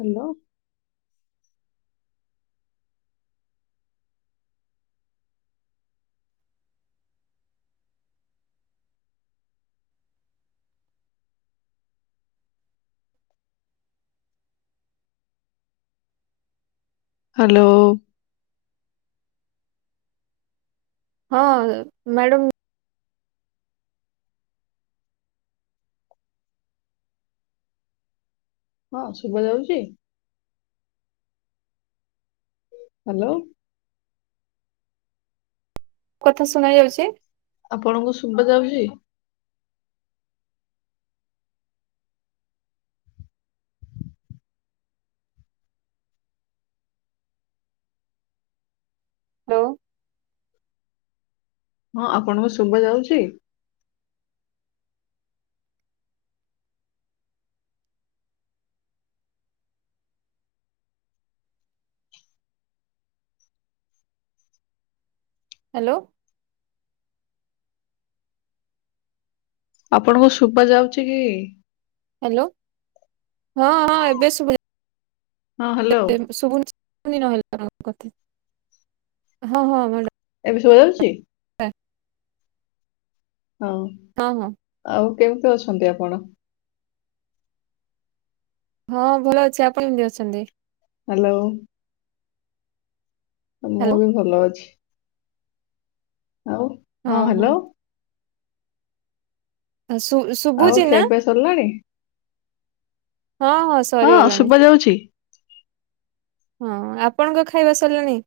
Hello. Hello. ହଁ madam ହଁ ଶୁଭା ଯାଉଛି। ହ୍ୟାଲୋ। କଥା ଶୁଣା ଯାଉଛି? ଆପଣଙ୍କୁ ଶୁବା ଯାଉଛି? ହ୍ୟାଲୋ। ହଁ ଆପଣଙ୍କୁ ଶୁଭା ଯାଉଛି? ହାଲୋ। ଆପଣଙ୍କୁ ଶୁବା ଯାଉଚି କି? ହାଲୋ ହଁ ହଁ ଏବେ ଶୁଭା ହଁ ହ୍ୟାଲୋ [inaudible] ଶୁଭୁଚି। ବୁନି ନହଲେ [inaudible] କଥା ହଁ ହଁ ମାଡ଼ା ଏବେ ଶୁଭା ଯାଉଚି? ଆ ଆଉ ହଁ ହଁ। ଆଉ କେମିତି ଅଛନ୍ତି ଆପଣ? ହଁ ଭଲ ଅଛି ଆପଣ କେମତି ଅଛନ୍ତି? ହାଲୋ। ଅ ମୁଁ ହ୍ୟାଲୋ ବି ଭଲଅଛି। ଆଉ ହଁ ହାଲୋ। ଆ ଶୁ ଶୁ ଆଉ ଖିଆପିଆ ସରିଲାଣି? ହଁ ହଁ ସ ହଁ ଶୁବା ଯାଉଛି। ହଁ ଆପଣଙ୍କ ଖାଇବା ସରଲାଣି?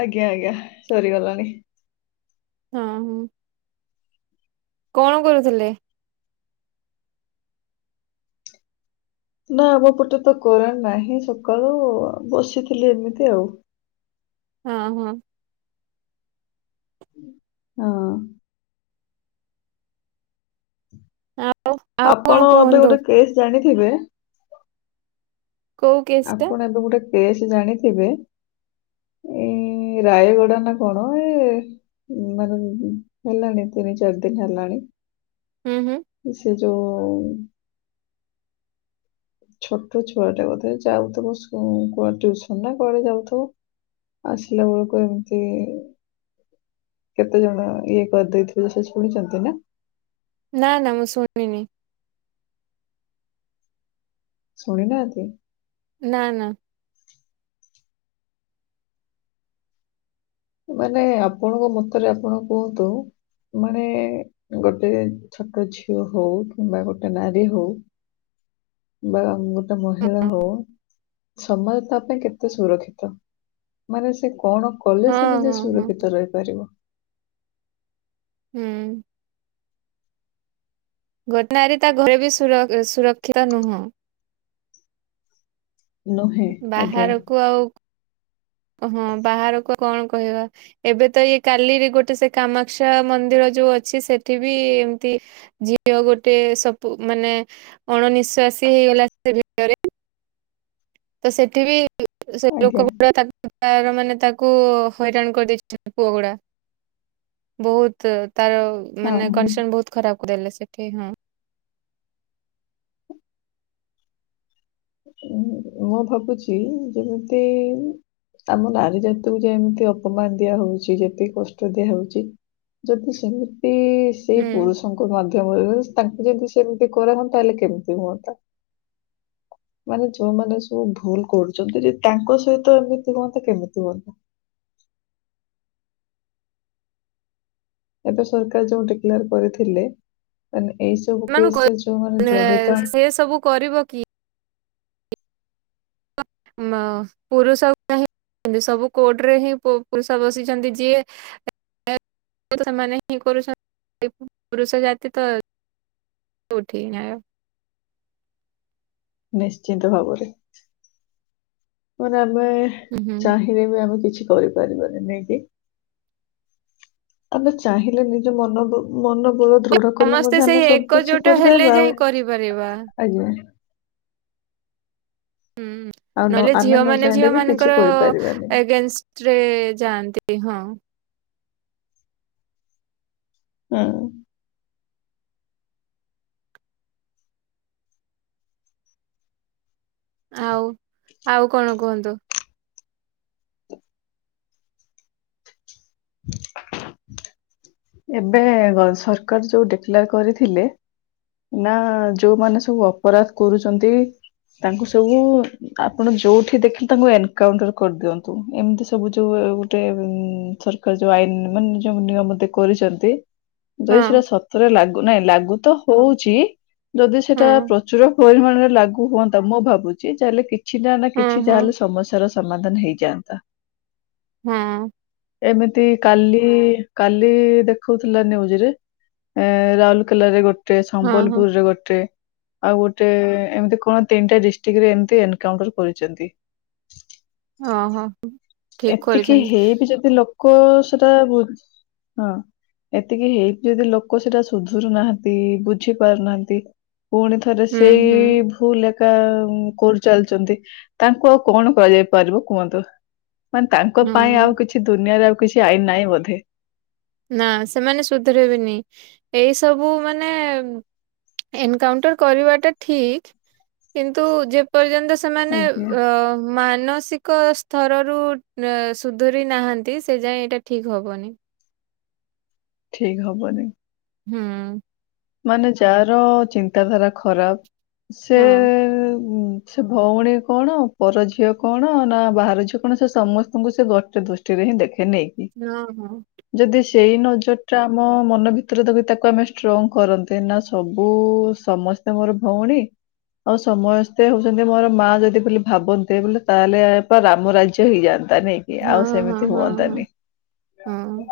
ଆଜ୍ଞା ଆଜ୍ଞା ସରି ଗଲାଣି। ହଁ ହଁ। କଣ କରୁଥୁଲେ? ନା ଆମ ପଟେ ତ କରେଣ୍ଟ ନାହିଁ ସକାଳୁ ବସିଥିଲି ଏମିତି ଆଉ। ହଁ ହଁ। ହଁ। ଆ ଆପଣ ଏବେ ଗୋଟେ କେସ୍ ଜାଣିଥିବେ। କୋଉ କେସ୍ ଟା ଆପଣ ଏବେ ଗୋଟେ କେସ୍ ଜାଣିଥିବେ। ଏଇ ରାୟଗଡା ନା କଣ ଏ ଉଁ ମାନେ ହେଲାଣି ତିନି ଚାରି ଦିନ ହେଲାଣି ହୁଁ ହୁଁ। ସିଏ ଯୋଉ ଛୋଟ ଛୁଆଟା ବୋଧେ ଯାଉଥିବ ସୁ କୁଆଡେ ଟ୍ୟୁସନ ନା କୁଆଡେ ଯାଉଥିବ। ଆସିଲା ବେଳକୁ ଏମତି କେତେ ଜଣ ଇଏ କରିଦେଇଥିବୋ ସେ ଶୁଣିଚନ୍ତି ନା? ନା ନା ମୁଁ ଶୁଣିନି। ଶୁଣିନାହାନ୍ତି। ନା ନା। ମାନେ ଆପଣଙ୍କ ମତରେ ଆପଣ କୁହନ୍ତୁ ମାନେ ଗୋଟେ ଛୋଟ ଝିଅ ହୋଉ କିମ୍ବା ଗୋଟେ ନାରୀ ହୋଉ ବା ଗୋଟେ ମହିଳା ହୋଉ ସମାଜ ତା ପାଇଁ କେତେ ସୁରକ୍ଷିତ? ମାନେ ସେ କଣ କଲେ ସେ ହଁ ନିଜେ ହଁ ହଁ ସୁରକ୍ଷିତ ରହିପାରିବ? ହୁଁ। ଗୋଟେ ନାରୀ ତା ଘରେ ବି ସୁର ଅ ସୁରକ୍ଷିତ ନୁହଁ। ନୁହେଁ ଆଜ୍ଞା ବାହାରକୁ ଆଉ ହଁ ବାହାରକୁ କଣ କହିବା? ଏବେ ତ ଇଏ କାଲିରେ ଗୋଟେ ସେ କାମାକ୍ଷା ମନ୍ଦିର ଯୋଉ ଅଛି ସେଠି ବି ଏମତି ଝିଅ ଗୋଟେ ସବୁ ମାନେ ଅଣନିଶ୍ଵାସୀ ହେଇଗଲା ସେ ଭିତରେ ତ ସେଠି ବି ସେ ଆଜ୍ଞା ଲୋକଗୁଡା ତାକୁ ତାର ମାନେ ତାକୁ ହଇରାଣ କରିଦେଇଚନ୍ତି ପୁଅଗୁଡା। ବୋହୁତ ତାର ହଁ ମାନେ ହଁ କଣ୍ଡିସନ ବୋହୁତ ଖରାପ କରଦେଲେ ସେଠି ହଁ। ଉଁ, ମୁଁ ଭାବୁଚି ଯେମତି ଆମ ନାରୀ ଜାତିକୁ ଯେମିତି ଅପମାନ ଦିଆ ହଉଛି ଯେତିକି କଷ୍ଟ ଦିଆ ହଉଛି। ଯଦି ସେମିତି ସେଇ ହୁଁ। ପୁରୁଷ ମାଧ୍ୟମରେ ତାଙ୍କୁ ଯଦି ସେମିତି କରା ହୁଅନ୍ତା ତାହେଲେ କେମିତି ହୁଅନ୍ତା। ମାନେ ଯୋଉମାନେ ସବୁ ଭୁଲ କରୁଛନ୍ତି ଯେ ତାଙ୍କ ସହିତ ଏମିତି ହୁଅନ୍ତା କେମିତି ହୁଅନ୍ତା। ଏବେ ସରକାର ଯୋଉ ଡିକ୍ଲୋର କରିଥିଲେ ମାନେ ଏଇ ସବୁ କେସ୍ ରେ ଯୋଉ ମାନେ ଯଡିତ ଏସବୁ କରିବ କିଏ? ମ ପୁରୁଷ [unintelligible] ସବୁ କୋର୍ଟରେ ହିଁ ପଇସା ବସିଛନ୍ତି ଯିଏ ସେମାନେ ହିଁ କରୁଛନ୍ତି ପୁରୁଷ ଜାତି ତ କୋଉଠି ନ୍ୟାୟ। ନିଶ୍ଚିିନ୍ତ ଭାବରେ। ଖରାବେ ଉଁ ହୁଁ ଥିପାଇଁ ବି ଆମେ କିଛି କରିପାରିବାନି ନାଇଁ କି? ଆମେ ଚାହିଁଲେ ନିଜ ମନ ମନବଳ ଦୃଢ କଲେ ସମସ୍ତେ ମଧ୍ୟ ସେଇ ଆମେ ସବୁ କିଛି ଏକଜୋଟ ହେଲେ କରିପାରିବା ଯାଇ ଆଉ କରିପାରିବା ଆଜ୍ଞା। ହୁଁ ଆଉ ନ ନହେଲେ ଆମେ ନ ଝିଅମାନେ ଚାହିଁଲେ ବି କିଛି ଝିଅମାନଙ୍କର କରିପାରିବାନି। ଏଗେନସ୍ ଟେ ରେ ଯାଆନ୍ତି ହଁ। ଉଁ ଆଉ ଆଉ କଣ କୁହନ୍ତୁ? ଏବେ ସରକାର ଯୋଉ ଡିକଲାର କରିଥିଲେ। ନା ଯୋଉମାନେ ସବୁ ଅପରାଧ କରୁଛନ୍ତି ତାଙ୍କୁ ସବୁ ଆପଣ ଯୋଉଠି ଦେଖି ତାଙ୍କୁ ଏନକାଉଣ୍ଟର କରିଦିଅନ୍ତୁ ଏମିତି ସବୁ ଯୋଉ ଗୋଟେ ଥର କ ଯୋଉ ଆଇନ ମାନେ ଯୋଉ ନିୟମ ଦେ କରିଚନ୍ତି ଯଦି ହଁ ସେଟା ସତରେ ଲାଗୁ ନାଇଁ ଲାଗୁ ତ ହଉଚି ଯଦି ହଁ ସେଟା ପ୍ରଚୁର ପରିମାଣରେ ଲାଗୁ ହୁଅନ୍ତା ମୁଁ ଭାବୁଚି ଯାହା ହେଲେ କି କିଛିଟା ହେଲେ ହଁ କିଛିଟା ହଁ ଯାହେଲେ ସମସ୍ୟାର ସମାଧାନ ହେଇଯାଆନ୍ତା। ହୁଁ ଏମିତି କାଲି କା କାଲି ଦେଖୋଉଥିଲା ନ୍ୟୁଜ ରେ ରାଉରକେଲାରେ ଗୋ ଟେ ହଁ ହଁ ସମ୍ବଲପୁରରେ ଗୋଟେ ଆଉ ଗୋଟେ ଏମତି କଣ ତିନିଟା ଡିଷ୍ଟ୍ରିକରେ ଏମତି ଏନକାଉଣ୍ଟର କରିଛନ୍ତି। ଓହୋ ଠିକ ଏତିକି କରିଛନ୍ତି ହେଇବି ଯଦି ଲୋକ ସେଟା ବୁ ହଁ ଏତିକି ହେଇକି ଯଦି ଲୋକ ସେଇଟା ସୁଧୁରୁ ନାହାଁନ୍ତି ବୁଝିପାରୁନାହାଁନ୍ତି। ପୁଣିଥରେ ହୁଁ ସେଇ ହୁଁ ଭୁଲ ଏକା କରିଚାଲିଚନ୍ତି ତାଙ୍କୁ ଆଉ କଣ କୁହାଯାଇପାରିବ କୁହନ୍ତୁ। ମାନେ ତାଙ୍କ ପାଇଁ ହୁଁ। ଆଉ କିଛି ଦୁନିଆରେ ଆଉ କିଛି ଆଇନ ନାହିଁ ବୋଧେ। ନା ସେମାନେ ସୁଧରିବେନି ଏଇସବୁ ମାନେ ଏନକାଉଣ୍ଟର କରିବାଟା ଠିକ୍ କିନ୍ତୁ ଯେପର୍ଯ୍ୟନ୍ତ ସେମାନେ ଆଜ୍ଞା ଅ ମାନସିକ ସ୍ତରରୁ ସୁଧରି ନାହାଁନ୍ତି ସେ ଯାଏ ଏଇଟା ଠିକ୍ ହବନି। ଠିକ୍ ହବନି। ହୁଁ ମାନେ ଯାହାର ଚିନ୍ତାଧାରା ଖରାପ ସେ ହଁ। ସେ ଭଉଣୀ କଣ ପର ଝିଅ କଣ ନା ବାହାର ଝିଅ କଣ ସେ ସମସ୍ତଙ୍କୁ ସେ ଗୋଟେ ଦୁ ଷ୍ଟି ରେ ହିଁ ଦେଖିନେଇଁ ହଁ ହଁ ଯଦି ସେଇ ନଜରଟା ଆମ ମନ ଭିତରେ ତାକୁ ଆମେ ଷ୍ଟ୍ର କରନ୍ତେ ନା ସବୁ ସମସ୍ତେ ମୋର ଭଉଣୀ। ଆଉ ସମସ୍ତେ ହଉଛନ୍ତି ମୋର ମା ଯଦି ବୋଲି ଭାବନ୍ତେ ବୋଇଲେ ତାହେଲେ ତ ରାମ ରା ଜ୍ୟ ହେଇଯାନ୍ତା ନାଇଁ କି ହଁ ଆଉ ହଁ ସେମିତି ହଁ ହଁ ହୁଅନ୍ତାନି। ହଁ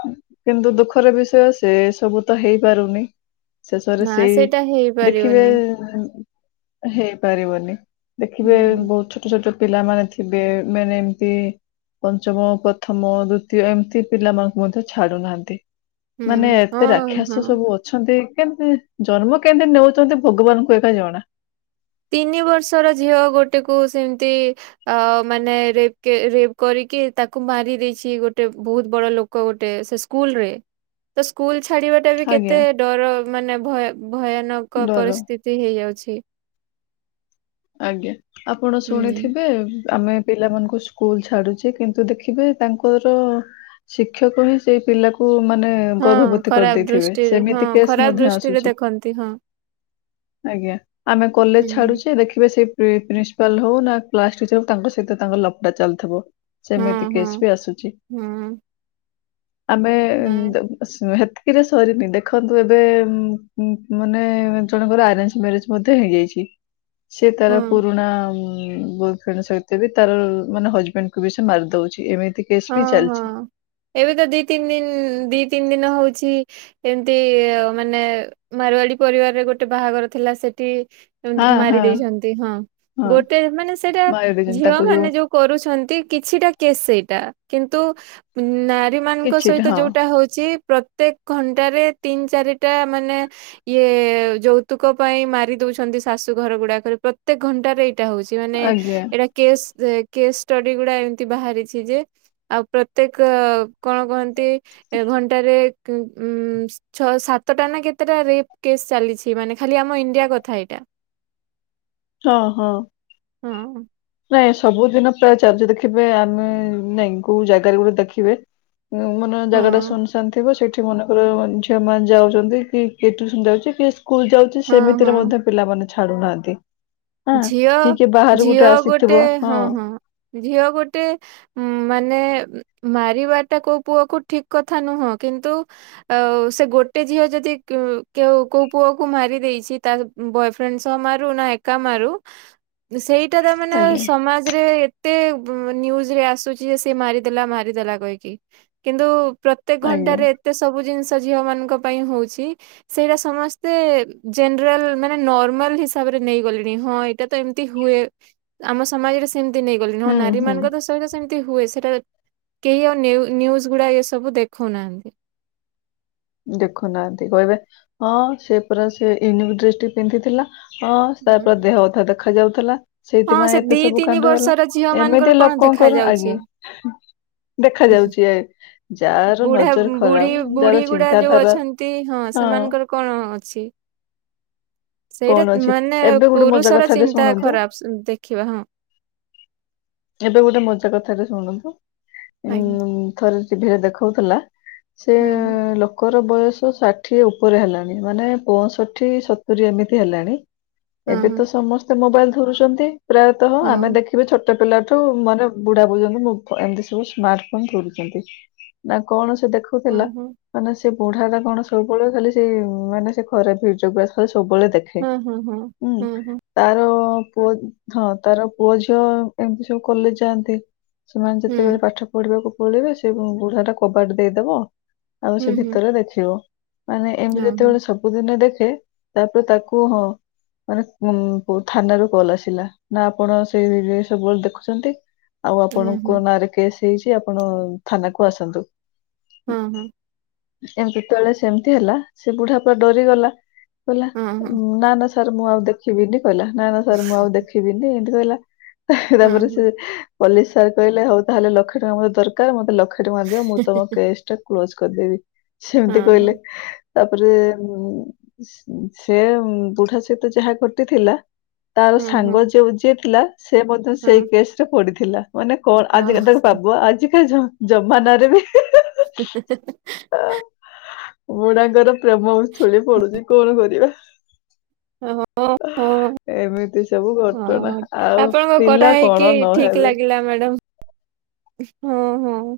କିନ୍ତୁ ଦୁଃଖର ବିଷୟ ସେ ସବୁ ତ ହେଇପାରୁନି। ଶେଷରେ ନା ସେଇ ସେଇଟା ଦେଖିବେ। ହେଇପାରିବନି। ହେଇପାରିବନି ହୁଁ ଦେଖିବେ ବହୁତ ଛୋ ଛୋଟ ଛୋଟ ପିଲାମାନେ ଥିବେ ମାନେ ଏମତି। ପଞ୍ଚମ, ପ୍ରଥମ, ଦୁତୀୟ ଏମିତି ପିଲାମାନଙ୍କୁ ମଧ୍ୟ ଛାଡୁନାହାନ୍ତି। ହୁଁ ମାନେ ଏତେ ହଁ ରାକ୍ଷସ ହଁ। ସବୁ ଅ ଅଛନ୍ତି କେମତି ଜନ୍ମ କେନ୍ତି ନଉଛନ୍ତି ଭଗବାନଙ୍କୁ ଏକା ଜଣା। ତିନି ବର୍ଷର ଝିଅ ଗୋଟେକୁ ସେମତି। ଆ ମାନେ ରେପ୍ କେ ରେପ୍ କରିକି ତାକୁ ମାରି ଦେଇଛି ଗୋଟେ ବହୁତ ବଡ ଲୋ କ ଗୋଟେ ସେ ସ୍କୁଲରେ। ତ ସ୍କୁଲ ଛାଡି ବାଟା ବି କେତେ ଆଜ୍ଞା ଡର ମାନେ ଭୟ ଭୟାନକ ଡର ପରିସ ସ୍ତିତି ହେଇଯାଉଛି। ଆଜ୍ଞା ଆପଣ ହୁଁ। ଶୁଣିଥିବେ ଆମେ। ପିଲାମାନଙ୍କୁ ସ୍କୁଲ ଛାଡୁଛେ କିନ୍ତୁ ଦେଖିବେ ତାଙ୍କର। ଶିକ୍ଷକ ହିଁ ସେଇ ପିଲାକୁ ମାନେ। ହଁ ଗର୍ଭବତୀ କରି ଖରାପ ଦେଇଥିବେ‌ ଦୃଷ୍ଟିରେ ହଁ ସେମିତି କେସ୍ ଖରାପ ମଧ୍ୟ ଦୃଷ୍ଟିରେ ଆସୁଛି। ଦେଖନ୍ତି ହଁ। ଆଜ୍ଞା ଆମେ କଲେଜ ହୁଁ ଛାଡୁଛେ ଦେଖ ଖିବେ ସେ ପ୍ରି ପ୍ରିନ୍ସିପାଲ ହଉ ନହେଲେ କ୍ଲାସ ଟିଚର ହଉ ତାଙ୍କ ସହିତ ତାଙ୍କର ଲଫଡା ଚାଲିଥିବ। ହଁ ସେମିତି ହଁ କେସ୍ ବି ଆସୁଛି ହଁ ଆମେ ନା ସ ହେତିକିରେ ସରିନି ଦେଖନ୍ତୁ ଏବେ ଉଁ ଉଁ ମାନେ ଜଣଙ୍କର ଆରେଞ୍ଜ ମ୍ୟାରେଜ। ମଧ୍ୟ ହେଇ ଯାଇଛି ସେ ତାର ହଁ। ପୁରୁଣା ଉଁ ବ ଫ୍ରେଣ୍ଡ ସହିତ ବି ତାର ମାନେ ହଜବେଣ୍ଡକୁ ବି ସେ ମାରି ଦଉଛି ଏମିତି। କେସ୍ ହଁ ବି ହଁ ଚାଲିଛି ଏବେ ତ ଦି ତିନି ଦିନ ଦି ତିନି ଦିନ ହଉଛି। ଏମିତି ଅ ମାନେ ମାରୁଆଡି ପରିବାରରେ ଗୋଟେ ବାହାଘର ଥିଲା ସେଠି। ଏମିତି ହଁ ମାରି ହଁ ଦେଇଛନ୍ତି ହଁ ହଁ ଗୋଟେ ମାନେ ସେଇଟା ମାରି ଦେଇଛନ୍ତି ଝିଅ ତାକୁ ମାନେ ଯୋଉ। କରୁଛନ୍ତି କିଛିଟା କେସ୍ ସେଇଟା କିନ୍ତୁ। ନାରୀମାନଙ୍କ କିଛିଟା ସହିତ ହଁ ଯୋଉଟା ହଉଛି। ପ୍ରତ୍ୟେକ ଘଣ୍ଟାରେ ତିନି ଚାରିଟା ମାନେ। ଇଏ ଯୌତୁକ ପାଇଁ ମାରି ଦଉଛନ୍ତି ଶାଶୁ ଘର ଗୁଡାକରେ ପ୍ରତ୍ୟେକ ଘଣ୍ଟାରେ ଏଇଟା ହଉଛି। ମାନେ ଆଜ୍ଞା ଏଇଟା କେସ୍ କେସ୍ ଷ୍ଟଡି ଗୁଡା ଏମିତି ବାହାରିଛି ଯେ। ଆଉ ପ୍ରତ୍ୟେକ କଣ କହନ୍ତି, ଏ ଘଣ୍ଟାରେ କ୍ ଉଁ ସ୍ ଛଅ ସାତଟା ନା କେତେଟା ରେପ୍ କେସ୍ ଚାଲିଛି ମାନେ ଖାଲି ଆମ ଇଣ୍ଡିଆ କଥା ଏଇଟା। ହଁ ହଁ। ହଁ ନାଇଁ ସବୁଦିନ ପ୍ରାୟ ଚାଲିଛୀ ଦେଖିବେ‌ ଆମେ ନାଇଁ କୋଉ ଜାଗାରେ ଗୋଟେ ଦେଖିବେ। ମାନେ ହଁ ଜାଗାଟା ଶୁନ ଶାନ୍ ଥିବ ସେଇଠି। ସେଠି ମନେକର ଝିଅମାନେ ଯାଉଛନ୍ତି କି କିଏ ଟ୍ୟୁସନ୍ ଯାଉଛି କିଏ ସ୍କୁଲ ଯାଉଛି ହଁ ସେମିତିରେ ହଁ। ମଧ୍ୟ। ପିଲାମାନେ ଛାଡୁ ନାହାନ୍ତି ହାଁ ଝିଅ କିି କିଏ ବାହାରୁ ଗୋଟେ ଝିଅ ଆସି। ଗୋଟେ ହଁ ହଁ ଝିଅ ଗୋଟେ। ଉଁ ମାନେ ମାରିବାଟା କୋଉ ପୁଅକୁ ଠିକ କଥା ନୁହଁ କିନ୍ତୁ। ଆଉ ସେ ଗୋଟେ ଝିଅ ଯଦି କେ କେଉ କୋଉ ପୁଅକୁ ମାରି ଦେଇଛି ତା ବୟଫ୍ରେଣ୍ଡ ସହ ମାରୁ ନା ଏକା ମାରୁ ସେଇଟା ତା ମାନେ ଆଜ୍ଞା ସମାଜରେ। ଏତେ ନିଉଜରେ ଆସୁଛି ଯେ ସେ ମାରିଦେଲା ମାରିଦେଲା କହିକି କିନ୍ତୁ ପ୍ର ତେକ ଆଜ୍ଞା ଘଣ୍ଟାରେ ଏତେ ସବୁ ଜିନିଷ ଝିଅମାନଙ୍କ ପାଇଁ ହଉଛି। ସେଇଟା ସମସ୍ତେ ଜେନେରାଲ ମାନେ ନର୍ମାଲ ହିସାବରେ। ନେଇଗଲେଣି ହଁ ଏଇଟା ତ ଏମିତି ହୁଏ ଆମ ସମାଜରେ ସେମିତି ନେଇଗଲିଣି ହଁ ହୁଁ ନାରୀ ହୁଁ ମାନଙ୍କ ତ ତ ଏଇଟା ସେମିତି ହୁଏ ସେଟା କେହି ଆଉ ନିଉ ନିଉଜ ଗୁଡା ଏସବୁ ଦେଖାଉ ନାହାନ୍ତି। ଦେଖଉ ନାହାନ୍ତି କହିବେ ହଁ ସେ ପରା ସେ ୟୁନିକ ଡ୍ରେସଟି ପିନ୍ଧିଥିଲା। ହଁ ସା ପ ହୁଁ। ଦେହ ଅଧା ଦେଖା ଯାଉଥିଲା। ହଁ ସେ ସେଇଥିପାଇଁ ଦି ଏତେ ସବୁ ତିନି କାଣ୍ଡ ହେଲା ବର୍ଷର ଝିଅ ମାନଙ୍କର ଏମିତି କଣ ଦେଖା ଲୋକଙ୍କର ଯାଉଛି। ଆଜ୍ଞା। ଦେଖାଯାଉଛି ଆ ଯାହାର ବୁଢା ନଜର ବୁଢୀ ଖରାପ ବୁଢୀ ଯାହାର ଗୁଡା ଚିନ୍ତା ଯୋଉ ଅଛନ୍ତି ହଁ ସେମାନଙ୍କର କଣ ଅଛି। ସେଇଟା କଣ ଅଛି ମାନେ ଏବେ ଗୋଟେ ମଜା ପୁରୁଷର କଥାଟେ ଚିନ୍ତା ଶୁଣନ୍ତୁ ଖରାପ ଦେଖିବା ହଁ। ଏବେ ଗୋଟେ ମଜା କଥାଟେ ଶୁଣନ୍ତୁ। ଆଜ୍ଞା ଉଁ ଥରେ ଟିଭିରେ ଦେଖାଉଥିଲା ସେ ହଁ ହଁ ଲ କ ର ବୟସ ଷାଠିଏ ଉପରେ ହେଲାଣି ମାନେ ପଞ୍ଚଷଠି ସତୁରୀ ଏମିତି ହେଲାଣି। ହଁ ଏବେ ହଁ ତ ସମସ୍ତେ ମୋବାଇଲ ଧରୁଛନ୍ତି ପ୍ରାୟତଃ ହଁ ଆମେ ଦେଖ ଏବେ ଛୋଟ ପିଲାଠୁ ମାନେ ବୁଢା ପର୍ଯ୍ୟନ୍ତ ଏମିତି ସବୁ ସ୍ମାର୍ଟ ଫୋନ ଧରୁଛନ୍ତି। ନା କଣ ସେ ହଁ ଦେଖୁଥିଲା। ହଁ ମାନେ ସେ ବୁଢା ଟା କଣ ସବୁବେଳେ ଖାଲି ସେଇ ମାନେ ସେ ଖରାପ ଭିଡିଓୋଗ୍ରାଫ ସବୁବେଳେ ଦେଖ। ଖେ, ହଁ ହଁ ଉଁ ହଁ ହଁ। ତାର ପୁଅ ହଁ ତାର ପୁଅ ଝିଅ ଏମିତି ସବୁ କଲେଜ ଯାନ୍ତି। ସେମାନେ ଯେତେବେଳେ ପାଠ ପଢିବାକୁ ପଳେଇବେ ସେ ବୁଢା ଟା କବାଟ ଦେଇଦବ। ଆଉ ସେ ଭିତରେ ଦେଖିବ ମାନେ ଏମିତି ଯେତେବେଳେ ସବୁଦିନ ଦେଖେ ତାପରେ ତାକୁ କୁ, ହଁ ମାନେ ଥାନରୁ କଲ୍ ଆସିଲା ନା ଆପଣ ସେଇ ରେ ସବୁବେଳେ ଦେଖୁଛନ୍ତି। ଆଉ ଆପଣଙ୍କ ନାଁରେ କେସ୍ ହେଇଛି ଆପଣ ଥାନା କୁ ଆସନ୍ତୁ। ହଁ, ହଁ ଏମିତି ଜେତ ବେଳେ ସେମିତି ହେଲା ସେ ବୁଢା ପୁରା ଡରିଗଲା କହିଲା ନା, ନା ସାର୍ ମୁଁ ଆଉ ଦେଖିବିନି କହିଲା ନା, ନା ସାର୍ ମୁଁ ଆଉ ଦେଖିବିନି ଏମିତି କହିଲା। ତା ପରେ ସେ ପୋଲିସ ସାର୍ କହିଲେ, ହଉ ତାହେଲେ ଲକ୍ଷେ ଟଙ୍କା ମତେ ଦରକାର ମତେ ଲକ୍ଷ ଟଙ୍କା ଦିଅ ମୁଁ ତମ କେଶ୍ ଟା କ୍ଲୋଜ କରିଦେବି ସେମିତି କହିଲେ। ତା ପରେ ସେ ବୁଢା ସହିତ ଯାହା ଘଟିଥିଲା। ତାର ସାଙ୍ଗ ଯୋଉ ଯିଏ ଥିଲା ସେ ମଧ୍ୟ ସେଇ କେସ ରେ ପଡିଥିଲା। ମାନେ କଣ ଆ ଆଜିକାଲି ତାକୁ ପବୁ ଆଜିକା ଜମାନାରେ ବି [unintelligible] ହେ ହେ ହେ। ଆ ବୁଢାଙ୍କର ପ୍ରେମ ଉଛୁଳି ପଡୁଛି କଣ କରିବା। ଆହୋ ହୋ ହଁ, ଏମିତି ସବୁ ଘଟଣା ହଁ ଆଉ ଆପଣଙ୍କ କଥା ପିଲା କଣ ହେଇକି ଠିକ ନହେବେ ଲାଗିଲା ମ୍ୟାଡାମ୍। ହଁ, ହଁ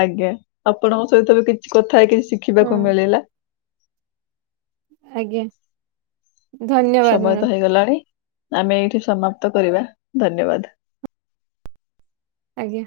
ଆଜ୍ଞା, ଆପଣଙ୍କ ସହିତ ବି କିଛି କଥା ହେଇକି ହଁ, ଶିଖିବାକୁ ମିଳିଲା। ଆଜ୍ଞା ଧନ୍ୟବାଦ ସମୟ ମ୍ୟାଡାମ୍, ତ ହେଇଗଲାଣି। ଆମେ ଏଇଠି ସମାପ୍ତ କରିବା ଧନ୍ୟବାଦ। ଆଜ୍ଞା